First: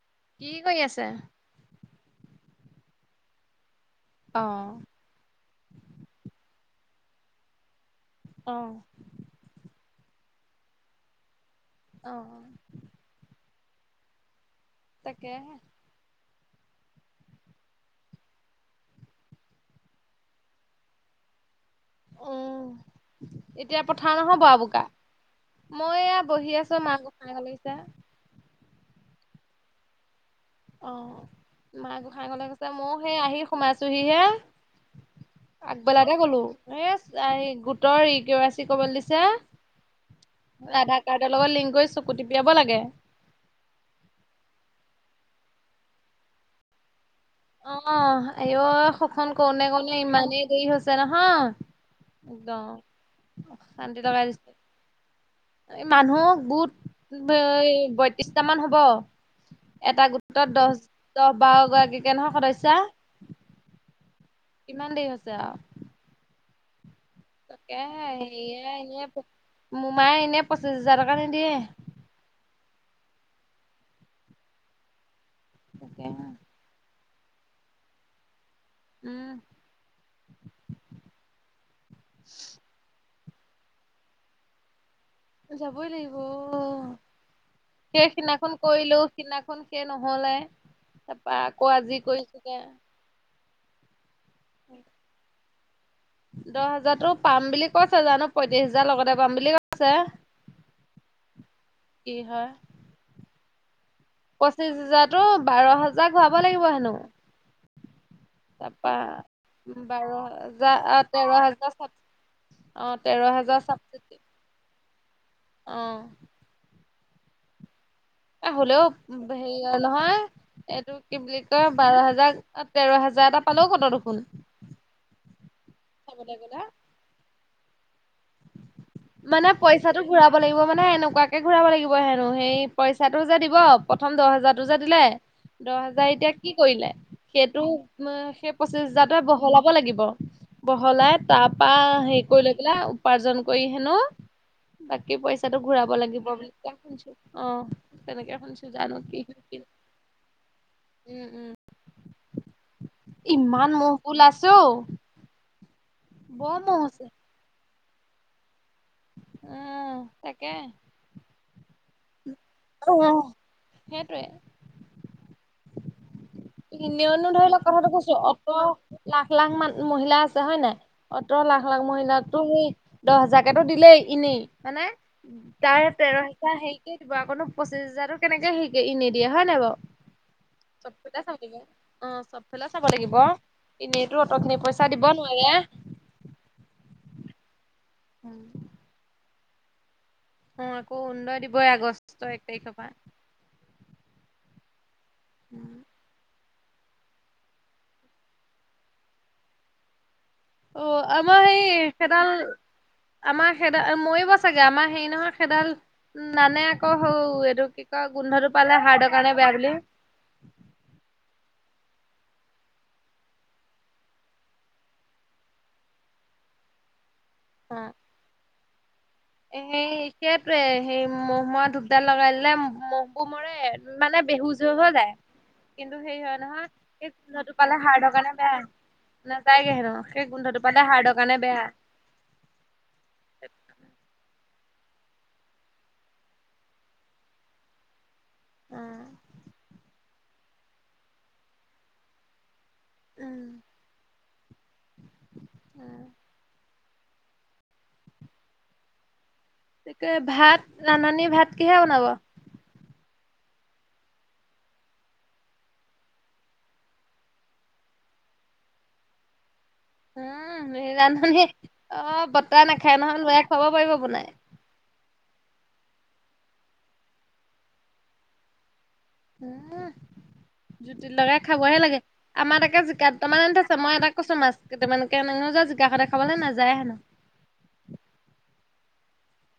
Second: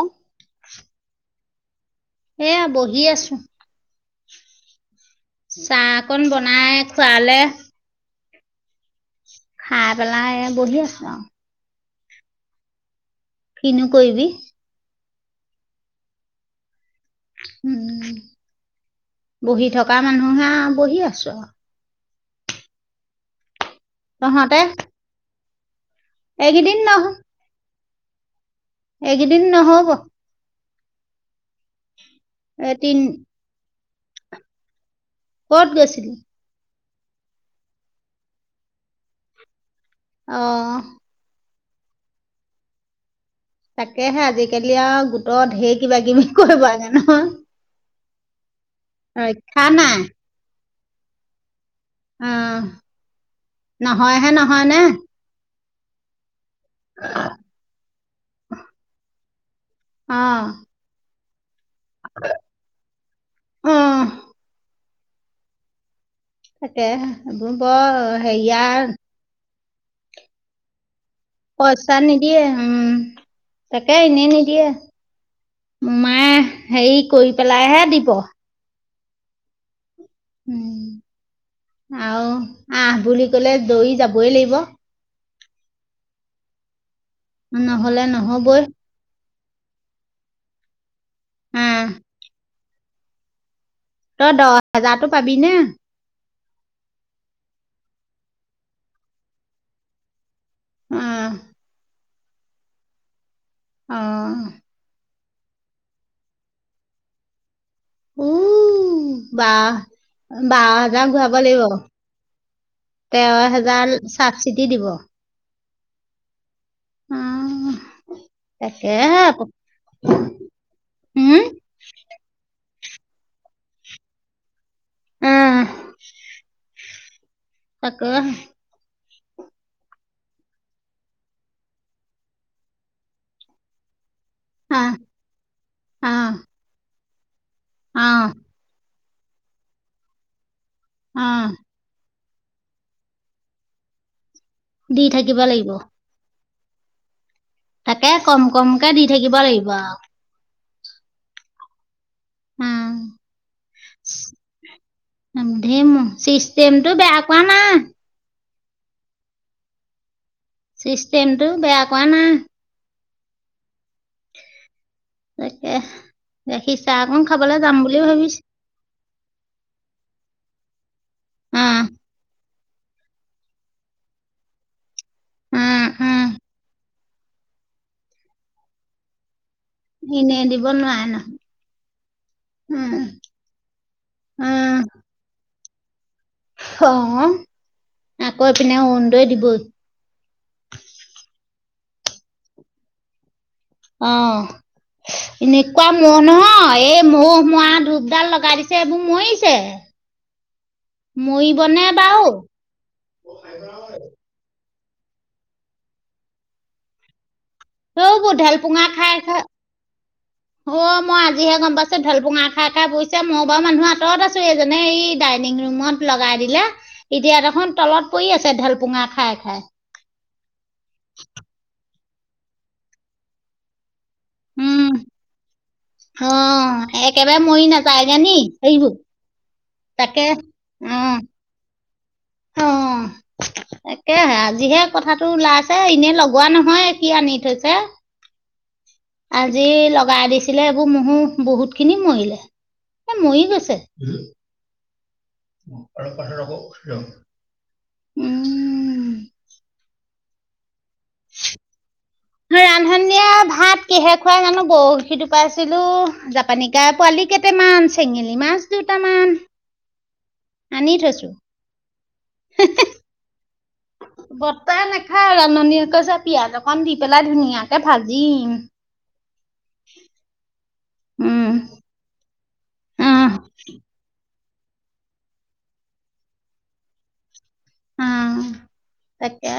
অ, কি কৰি আছে? এয়া বহি আছো। অ। চাহ অকন বনাই খোৱালে। অ। খাই পেলাই এই বহি আছো আৰু। অঁ, কিনো কৰিবি। তাকে, উম বহি থকা মানুহহে বহি আছো আৰু। উম এতিয়া পঠাও নহয় বৰা তহঁতে বুকা মই এ বহি আছো এইকেইদিন মাই নহ গোহাঁই ঘৰলে আহিছে। এইকেইদিন নহব। অ মা গোঁসাই ঘৰলে গৈছে এই মইও তিন সেই আহি সোমাইছোহি হে। ক'ত গৈছিলি আকবেলাতে গলো এ গোটৰ ই কে ৱাই চি কৰিবলে দিছে। অ আধাৰ কাৰ্ডৰ লগত লিংক কৰি চকু টিপিয়াব লাগে। তাকেহে আজিকালি আৰু গোটৰ ঢেৰ কিবা কিবি কৰিব লাগে নহয়। অ আই অ সেইখন ৰক্ষা কৰোঁতে কৰোঁতে নাই ইমানেই দেৰি হৈছে নহয়। অ একদম অশান্তি লগাই নহয়হে দিছে। নহয় নে? এই মানুহ গোট বয়ত্ৰিশটা মান হ'ব। এটা অ গোটত দহ দহ বাৰ গৰাকী কে নহয় সদস্যা অ কিমান দেৰি হৈছে আৰু তাকে তাকেহে ব হেৰিয়ে হেৰিয়াৰ এনে মোমাই এনে পঁচিছ হাজাৰ টকা নিদিয়ে চাহ নিদিয়ে উম তাকে এনেই নিদিয়ে তাকেহে মাই হেৰি কৰি পেলাইহে দিব উম উম আৰু আহ বুলি কলে দৌৰি যাবই লাগিব যাবই লাগিব অ নহ'লে সেই সিনাখন নহ'বই কৰিলো সিদিনাখন সেই নহলে তাৰপা আকৌ আহ আজি কৰিছোগে তই দহ হেজাৰতো পাবি নে দহ হাজাৰতো পাম বুলি কৈছে জানো পঁয়ত্ৰিশ হাজাৰ লগতে পাম বুলি কৈছে উম কি হয় অ পঁচিশ হাজাৰতো বাৰ হাজাৰ ঘূৰাব লাগিব হেনো উ তাৰপা বাও বাৰ বাৰ হাজাৰ তেৰ ঘূৰাব লাগিব হাজাৰ অ তেৰ হাজাৰ হেজাৰ চাবচিডি চাবচিতি দিব অ উম হলেও হেৰি নহয় এইটো কি উম বুলি কয় বাৰ হেজাৰ তেৰ হাজাৰ এটা পালে কত দেখোন উম [unintelligible] তাকে মানে পইচাটো ঘূৰাব লাগিব মানে এনেকুৱাকে ঘূৰাব লাগিব হেনো সেই পইচাটো যে দিব প্ৰথম দহ হেজাৰ [inaudible] হাজাৰটো‌ যে আহ দিলে দহ হাজাৰ আহ এতিয়া কি কৰিলে সেইটো উ আহ সেই পঁচিছ হাজাৰে বহলাব লাগিব বহলাই তাৰ আহ পৰা হেৰি কৰি লৈ পাই উপাৰ্জন কৰি হেনো দি বাকী থাকিব পইচাটো লাগিব ঘূৰাব লাগিব বুলি কোয় শুনিছো অ তাকে তেনেকে কম শুনিছো কমকে জানো দি কি থাকিব কি লাগিব আৰু উম উম উম ইমান মহবো উলাইছো অ ধে ম বৰ মহ চিষ্টেমটো আছে। বেয়া কোৱা নাই। উম। তাকে। চিষ্টেমটো বেয়া কোৱা না। অ সেটোৱে। তাকে। গাখী চাহকণ এনেওনো ধৰি খাবলে লওক যাম কথাটো বুলি কৈছো ভাবিছো। অত লাখ লাখ মান মহিলা আছে। হয় নাই? অত‌ লাখ লাখ মহিলাকটো সেই দহ হেজাৰকেতো দিলেই এনেই। মানে তাৰ তেৰ হেজাৰ হেৰি দিব আকৌ পচিছ হাজাৰতো কেনেকে সেই এনেই দিয়ে, হয় নাই বাৱ? ইনে দি [unintelligible] অ চবফালে চাব নহয় লাগিব। এনেইতো অট খিনি পইচা দিব নোৱাৰে। [unintelligible] আকৌ এপিনেও অৰুণোদয় দিবই। অ আকৌ অৰুণোদয় দিবই আগষ্ট এক তাৰিখ পা। অ, উম। এনেকুৱা মহ নহয়। এই ম মৰা ধূপডাল লগাই দিছে, এইবোৰ মৰিছে। অ, আমাৰ মৰিবনে সেই বাৰু সেডাল আমাৰ সেদা মৰিব চাগে। আমাৰ হেৰি নহয়, সেডাল নানে আকৌ হৌ এইটো কি কয়, সেইবোৰ গোন্ধটো পালে ঢেলপুঙা হাৰ্ড খাই কাৰণে খাই বেয়া বুলি। অ মই আজিহে গম পাইছো। ঢেলপুঙা খাই খাই পইচে। মই বাও মানুহ আঁতৰত আছো। যেনে ই ডাইনিং ৰুমত লগাই দিলে। এতিয়া দেখোন অ'। তলত পৰি আছে, ঢেলপোঙা খাই খাই সেই সেতিয়াতে, সেই মহ ময়া ধূপডাল লগাই দিলে মহ মৰে। মানে, বেহুজ হৈ উম হৈ যায়। কিন্তু সেই অ' হয় নহয়। সেই একেবাৰে গোন্ধটো মৰি পালে হাৰ্ড নাযায়গে কাৰণে নি বেয়া। এইবোৰ নাযায় গে হেনো। সেই তাকে গোন্ধটো পালে হাৰ্ড অ' কাৰণে বেয়া। অ' [inaudible] তাকেহে, আজিহে কথাটো ওলাই আছে। ইনে লগোৱা নহয়, কি আনি থৈছে? আজি লগাই দিছিলে। এইবো মহো বহুত খিনি মৰিলে। এ মৰি উম, গৈছে। অলপ পাছত আকৌ [unintelligible] উম। তাকে। ভাত ৰান্ধনীয়ে ভাত কিহে বনাব? সন্ধিয়া ভাত কিহে খুৱাই জানো? বখি টোপাইছিলো, জাপানী কাৰ পোৱালি কে তে মান, চেঙেলী মাছ দুটামান। উম আনি থৈছো ৰান্ধনীয়ে অ বতাহ নাখায় নহয়। লৰাই খুৱাব পাৰিব বনাই? তাই নাখায়। ৰান্ধনীয়ে কৈছে, পিয়াজ অকণ দি পেলাই ধুনীয়াকে ভাজিম। উম। জুতি লগাই উম খাবহে লাগে। আমাৰ তাকে জিকা আহ দুটামান আনি থৈছে। মই এটা কৈছো মাছ কেইটা মান‌ কে [unintelligible] জিকা সদাই খাবলে নাযায় হেনো। উম, তাকে।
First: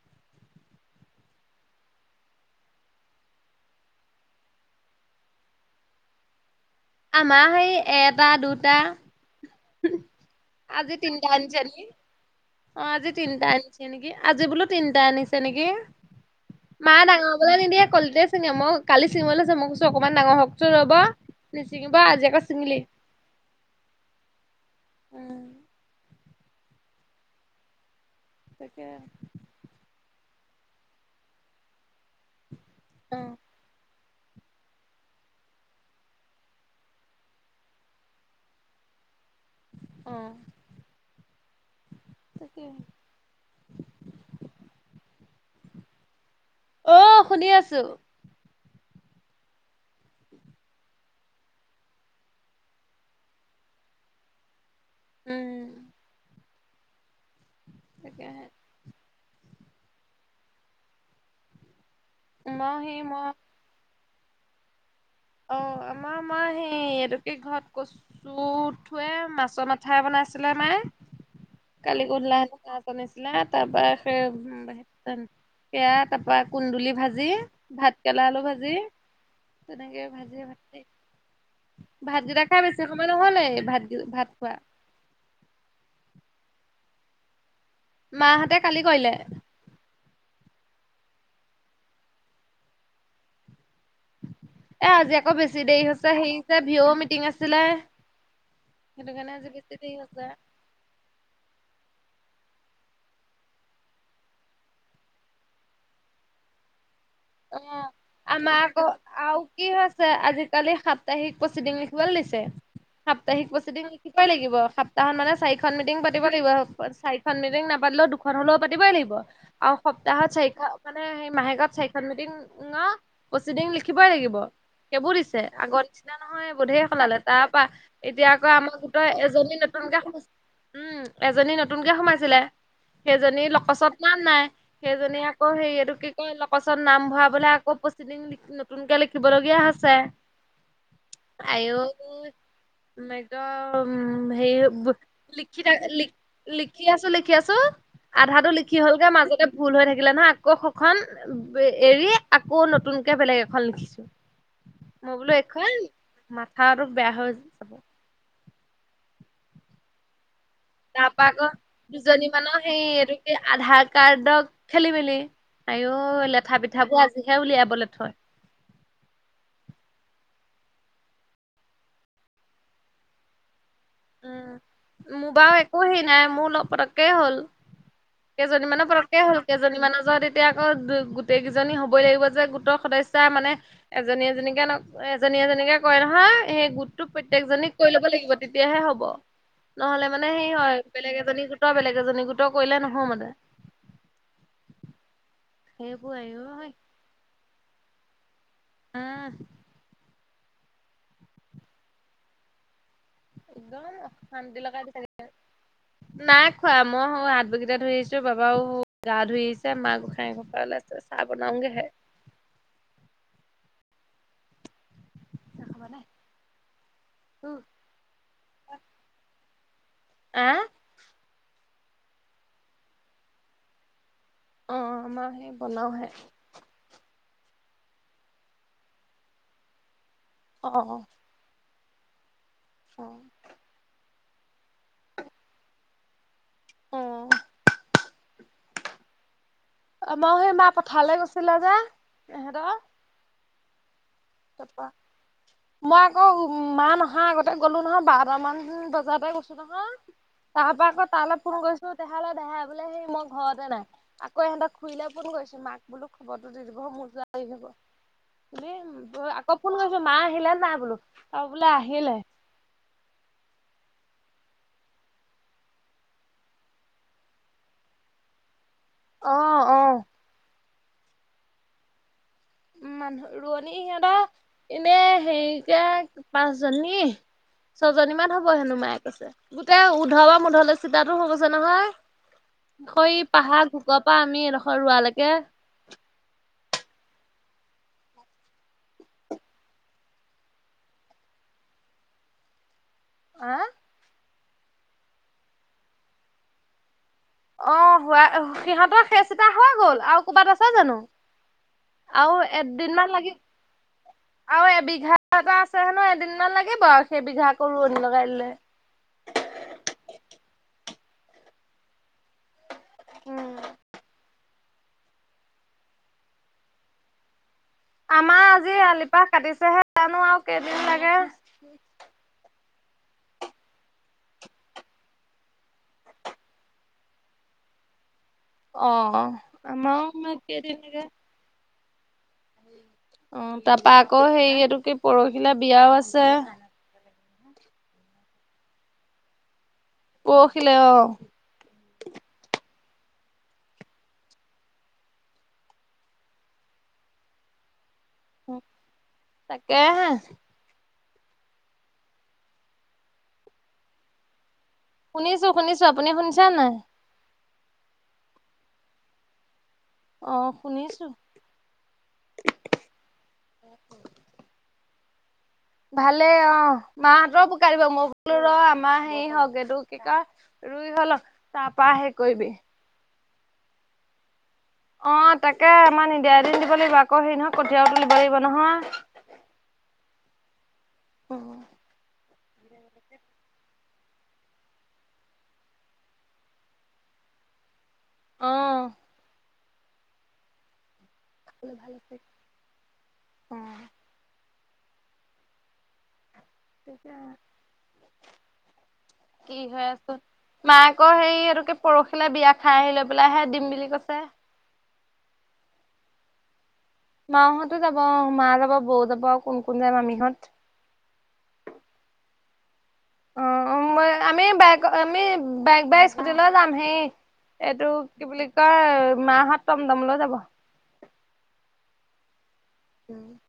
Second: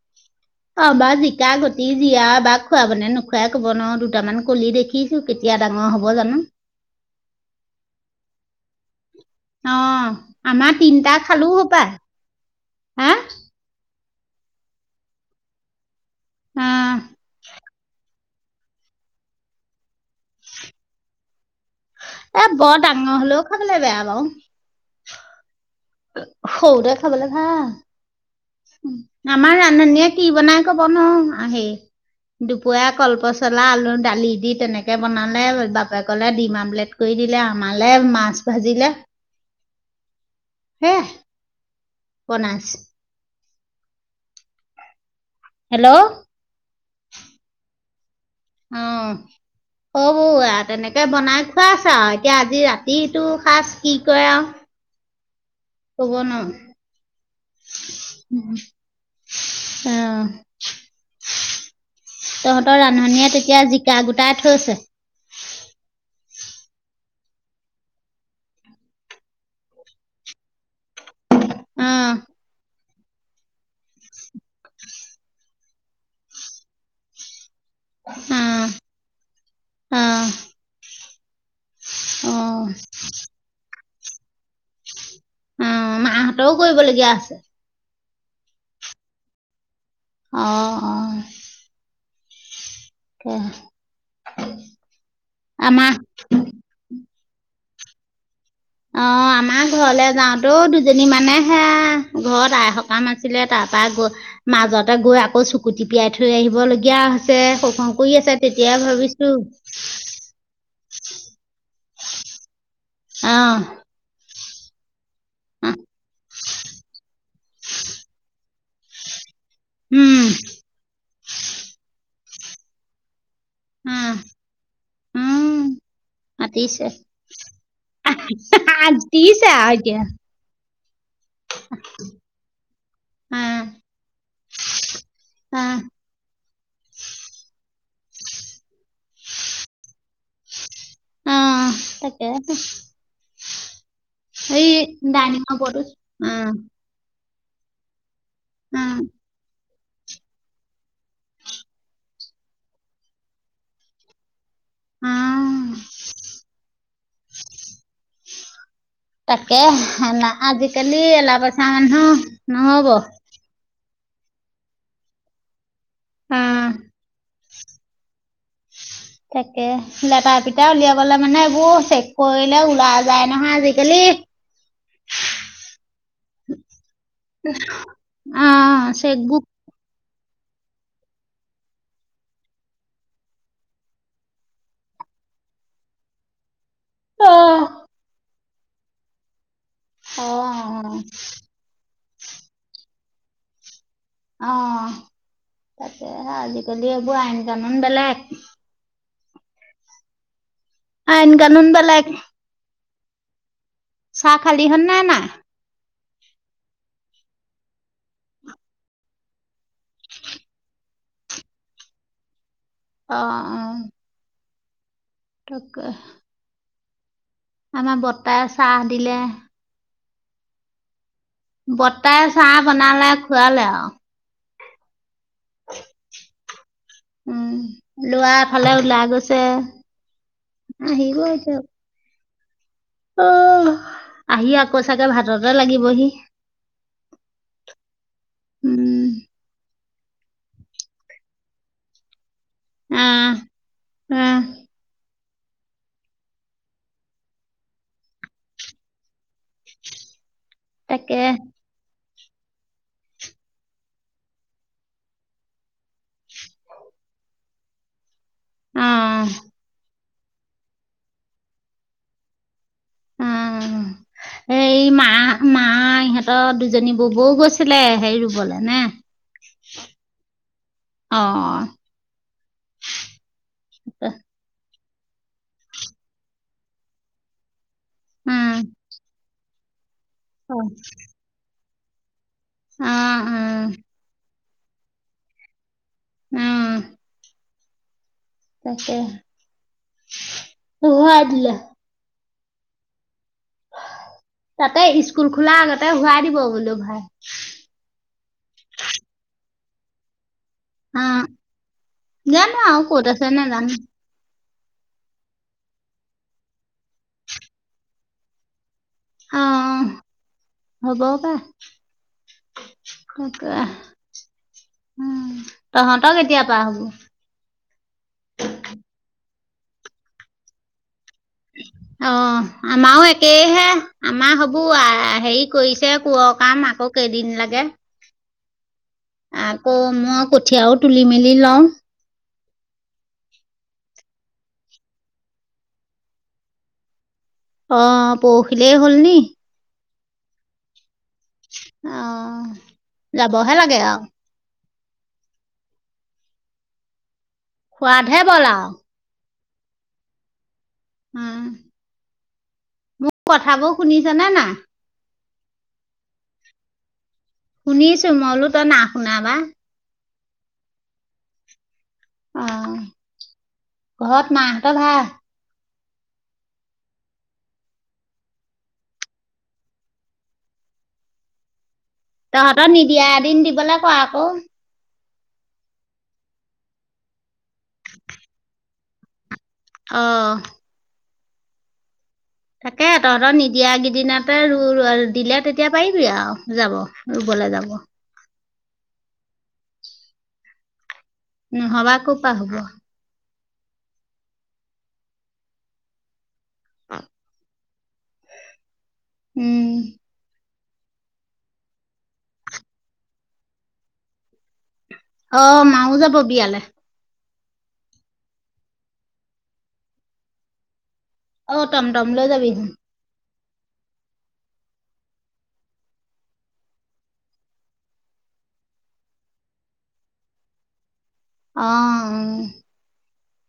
[inaudible] আমা জিকা গুটি, জীয়া বা খুৱাব নে নোখুৱাই কব নুৱাও। দুটামান কলি দে দেখিছো কেতিয়া ডাঙৰ হ'ব জানো? আমাৰ সেই এটা দুটা। অঁ, আমা তিনটা খালো হোপায়। অঁ আজি তিনটা আনিছে নেকি? আজি বোলো তিনিটা আনিছে নেকি? অ মা ডাঙৰ হবলে নিদিয়ে, কলিতে চিঙে। মোক কালি ছিঙিব লৈছে। মই কৈছো, অকমান ডাঙৰ হকচোন ৰব, নিছিঙিবা আজি আকৌ ছিঙিলি। ঙ হল' খাবলে বেয়া বাৱ। উম। সৰুতে খাবলে তাকে ভাল। আমাৰ ৰান্ধনীয়ে কি বনাই কব নোৱাৰো আহি। দুপৰীয়া অ কলপচলা আলু দালি দি তেনে কে বনালে বাপেকলে ডিম আমলেট কৰি দিলে, আমালে মাছ ভাজিলে। অঁ। হে বনাইছে। হেল্ল। অঁ শুনি আছো। অঁ। হ'বৌ তেনেকে বনাই খোৱাছে আও এতিয়া আজি ৰাতিটো সাজ কি কৰে আও। উম। কব নোৱাৰো তাকেহে উম। অঁ, মই তহঁতৰ সেই মই ৰান্ধনীয়ে তেতিয়া যি গা গোটাই থৈছে। অঁ আমাৰ মই সেই এইটোকে ঘৰত ক চু উঠোৱে মাছৰ মাথা বনাইছিলে মায়ে, অ কালি ক ধলাইে তাত বনাইছিলে, তাৰ পৰা সেই উম সেয়া তাৰ পৰা কুন্দুলি ভাজি। ভাত কেৰেলা অ আলু ভাজি, অ তেনেকে ভাজি অ ভাতকেইটা খাই বেছি সময় নহলেই ভাত ভাত খোৱা। উম, মাহঁতও কৰিব লগীয়া আছে। মাহঁতে কালি কৰিলে। অঁ অঁ। উমহ। এ আজি আকৌ বেছি আমাৰ দেৰি হৈছে হেই ভিঅ মিটিং আছিলে। সেইটো অঁ কাৰণে আজি আমাৰ বেছি দেৰি ঘৰলে হৈছে যাওঁতেওঁ জনি মানেহে সেয়া ঘৰত আই সকাম আছিলে তাৰপৰা গ মাজতে গৈ আকৌ চুকু তিপিয়াই থৈ আহিবলগীয়া হৈ ছে অ শোষণ কৰি আছে আমাৰ তেতিয়া ভাবিছো। কালি সাপ্তাহিক প্ৰচিডিং লিখিব লাগিছে, সাপ্তাহিক অঁ প্ৰচিডিং লিখিবাই লাগিব। তাহত মানে চাৰিখন মিটিং পাতিব লাগিব, চাৰিখন মিটিং নাপাতিলেও দুখন হলেও পাতিবই লাগিব। আৰু উম সপ্তাহত চাৰিখন মানে মাহেকত চাৰিখন মিটিং প্ৰচিডিং লিখিবই অঁ লাগিব। সেইবোৰ দিছে। উম আগৰ নিচিনা নহয় এইবোৰ ধেই মাতিছে সলালে তাৰ পৰা এতিয়া আকৌ মাতিছে আমাৰ গোটৰ এজনী আৰু নতুন এতিয়া কে, উম এজনী নতুনকে সোমাইছিলে। সেইজনী অঁ লকচত নাম নাই, সেইজনী আকৌ অঁ হেৰিয়টো কি কি কয় লকচত নাম ভৰাবলে আকৌ পচিদিন নতুনকে লিখিবলগীয়া হৈছে। উম আইঐ তাকেহে। [inaudible] ডাইনিঙৰ লিখি ওপৰতো অঁ আছো লিখি আছো, আধাটো লিখি হল অঁ গে মাজতে ভুল হৈ থাকিলে নহয় আকৌ সখন এৰি আকৌ নতুনকে বেলেগ এখন লিখিছো। মই বোলো এইখন অঁ মাথাটো বেয়া হৈ যাব তাকে আজিকালি তাৰ পৰা এলা পেচা মানুহ নহব। এই আধাৰ কাৰ্ডক খেলি মেলি, আয়ই লেঠা অঁ পিঠাবোৰ আজিহে উলিয়াবলৈ থয়। তাকে লেথা পিটাৰ উলিয়াই গলে মানে এইবোৰ চেক কৰিলে ওলাই যায় নহয় আজিকালি। উম, মো বাও একো হেই নাই। মো লগ পত কে হ'ল, কেইজনীমানৰ অ', পতককে হ'ল। চেকবুক কেইজ জনী মানৰ য'ত তেতিয়া আক' গো- গোটেই কেইজনী হ'বই লাগিব যে গোটৰ সদস্যা মানে। এজনী এজনীকে ন' এজনী এজনীকে কয় নহয়, সেই গোটটোক অ', প্ৰত্যেকজনীক কৈ ল'ব লাগিব তে তিয়াহে হ'ব। নহ'লে মানে সেই হয় অ', বেলেগ এজনী গোট' বেলেগ এজনী গোট' কৰিলে নহয় মানে। অ' সেইবোৰে তাকেহে ঐ আজিকালি এইবোৰ আইন-কানুন বেলেগ। উম আইন-কানুন বেলেগ। [inaudible] চা খালি লগাই হননে দিছে নাই? নাই খোৱা। মই সৌ হাত বগিটা ধুইছোঁ, বাবাও গা ধুইছে, মা গোসাঁই ঘৰৰ পা ওলাইছে। চা বনাওগেহে। অ', অ'। আমা বত্তাই চাহ দিলে। আ বতাই চাহ বনালে খুৱালে আও। অ', আমা সেই বনাওহে। উম, ল'ৱা এফালে ওলাই গৈছে। অ আহিব‌ এতিয়া। অ অহ! আহি আকৌ চাগে ভাততে লাগিবহি। অ উম, আমাও সেই মা পথাৰলৈ গৈছিলে যে, এহেত উম, উম। মই আকৌ মা নাহা আগতে গ'লো নহয় বাৰটা মান বজাৰতে গৈছোঁ নহয়, তাৰপা আকৌ তাকে তালে ফোন কৰিছোঁ দেহালে, দেহাই বোলে হেই মই ঘৰতে নাই। আকৌ এহঁতক খুৰিলে ফোন কৰিছোঁ, মাক বোলো খবৰটো দি দিব মোৰ [unintelligible] আহ আকৌ ফোন কৰিছোঁ মা আহিলে নাই বোলো। অ' বোলে আহিলে। [inaudible] হেই মা- মা ইহঁতৰ দুজনী ববৌ গৈছিলে হেই ৰুবলে নে? অ', অ'। অ'। মানহ ৰোৱনী সিহঁতৰ এনে হেইকে পাঁচজনী। ছজনীমান উম হ'ব হেনো মায়ে কৈছে। গোটেই উধ বা অ উম মুধলে চিধাটো হৈ গৈছে নহয়! সৈ পাহাৰ উম ঘুকৰ পা আমি এডখৰ ৰোৱালৈকে উম। তাকে, [unintelligible] দিলে। হা? তাতে ইচকুল খোলা আগতে হোৱাই দিব বোলো ভাই। অ' হোৱা সিহঁতৰ সেচ এটা হৈ গ'ল। আও ক'বাত আছে জানো? অ আও জানো আৰু ক'ত এদ্দিনমান আছে লাগি নাজানো আও এবিঘা এটা আছে হেনো এদিনমান লাগিব আও সেইবিঘা আকৌ ৰোৱনী লগাই দিলে। অ' হ'ব পাই। তাকে, উম। তহঁত কেতিয়া পা হ'ব? আমা আজি আলিপাহ কাটিছেহে জানো আও কেইদিন লাগে! অহ! আমাও একেইহে। আমা হ'বো হেৰি কৰিছে কোঁৱ কাম, আকৌ কেইদিন লাগে। অ আমাও মা কেইদিন লাগে। দিলও অ তাৰপা আকৌ হেই এইটো কি পৰহিলে বিয়াও আছে। অ পউহিলে হ'ল নি। পউখিলে অ। অ যাবহে লাগে আও। সোৱাদহে বলাও। তাকে হে। উ মো কথাবোৰ শুনিছনে নাই। শুনিছো শুনিছো আপুনি শুনিছা নাই। শুনিছো মই বুলো তই না শুনাবা। অ শুনিছো। অ ঘত মাহাহঁতৰ ভা ভালে অ মাহঁতৰ পোকাৰ দিব মই বোলো ৰ আমাৰ সেই হওক এইটো কি কয় ৰুই হৈ লক তাৰপা সে। তহঁতৰ নিদিয়া এদিন দিলে কোৱা আকৌ। অ তাকে আমাৰ নিদিয়া এদিন দিব লাগিব আকৌ হেৰি নহয় কঠিয়াও তুলিব লাগিব নহয়। অ'হ। উ'ম। তাকে তহঁতৰ নিদিয়াকেইদিনতে ৰু ৰ দিলে তেতিয়া পাৰিবি আউ যাব ৰুবলে যাব। অ। উ নহবা কওপা হব। অ'হ। কি উম, হৈ আছো। মায় আকৌ সেই এইটো কি পৰহিলে বিয়া খাই আহি লৈ পেলাইহে দিম বুলি কৈছে। অ মাও যাব বিয়ালেহ। মাাহঁতো যাব অ মা যাব বৌ যাব আউ কোন কোন যায় মামিহঁত। অ টম টম লৈ যাবিহ। অ' মই আমি বাইগ অ আমি বাইগ বাইক স্কুট লৈ যাম হেই। এইটো কি বুলি কয় মাহাহত টম টম লৈ যাব। অ অ'হ। উম।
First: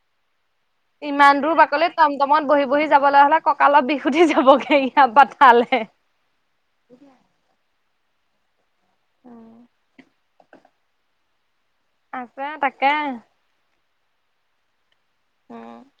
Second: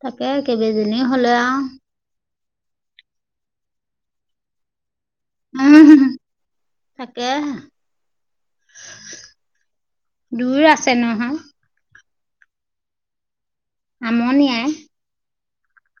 তাকে কেইবেজনীও হ'লে আও। টম টমত বহি বহি যাবলে হ'লে কঁকালত বিষ উঠি যাবগে ইয়াপাত উহুহুম তাকে। [unintelligible] দূৰ আছে নহয়। আছে তাকে। আমনিয়াই অ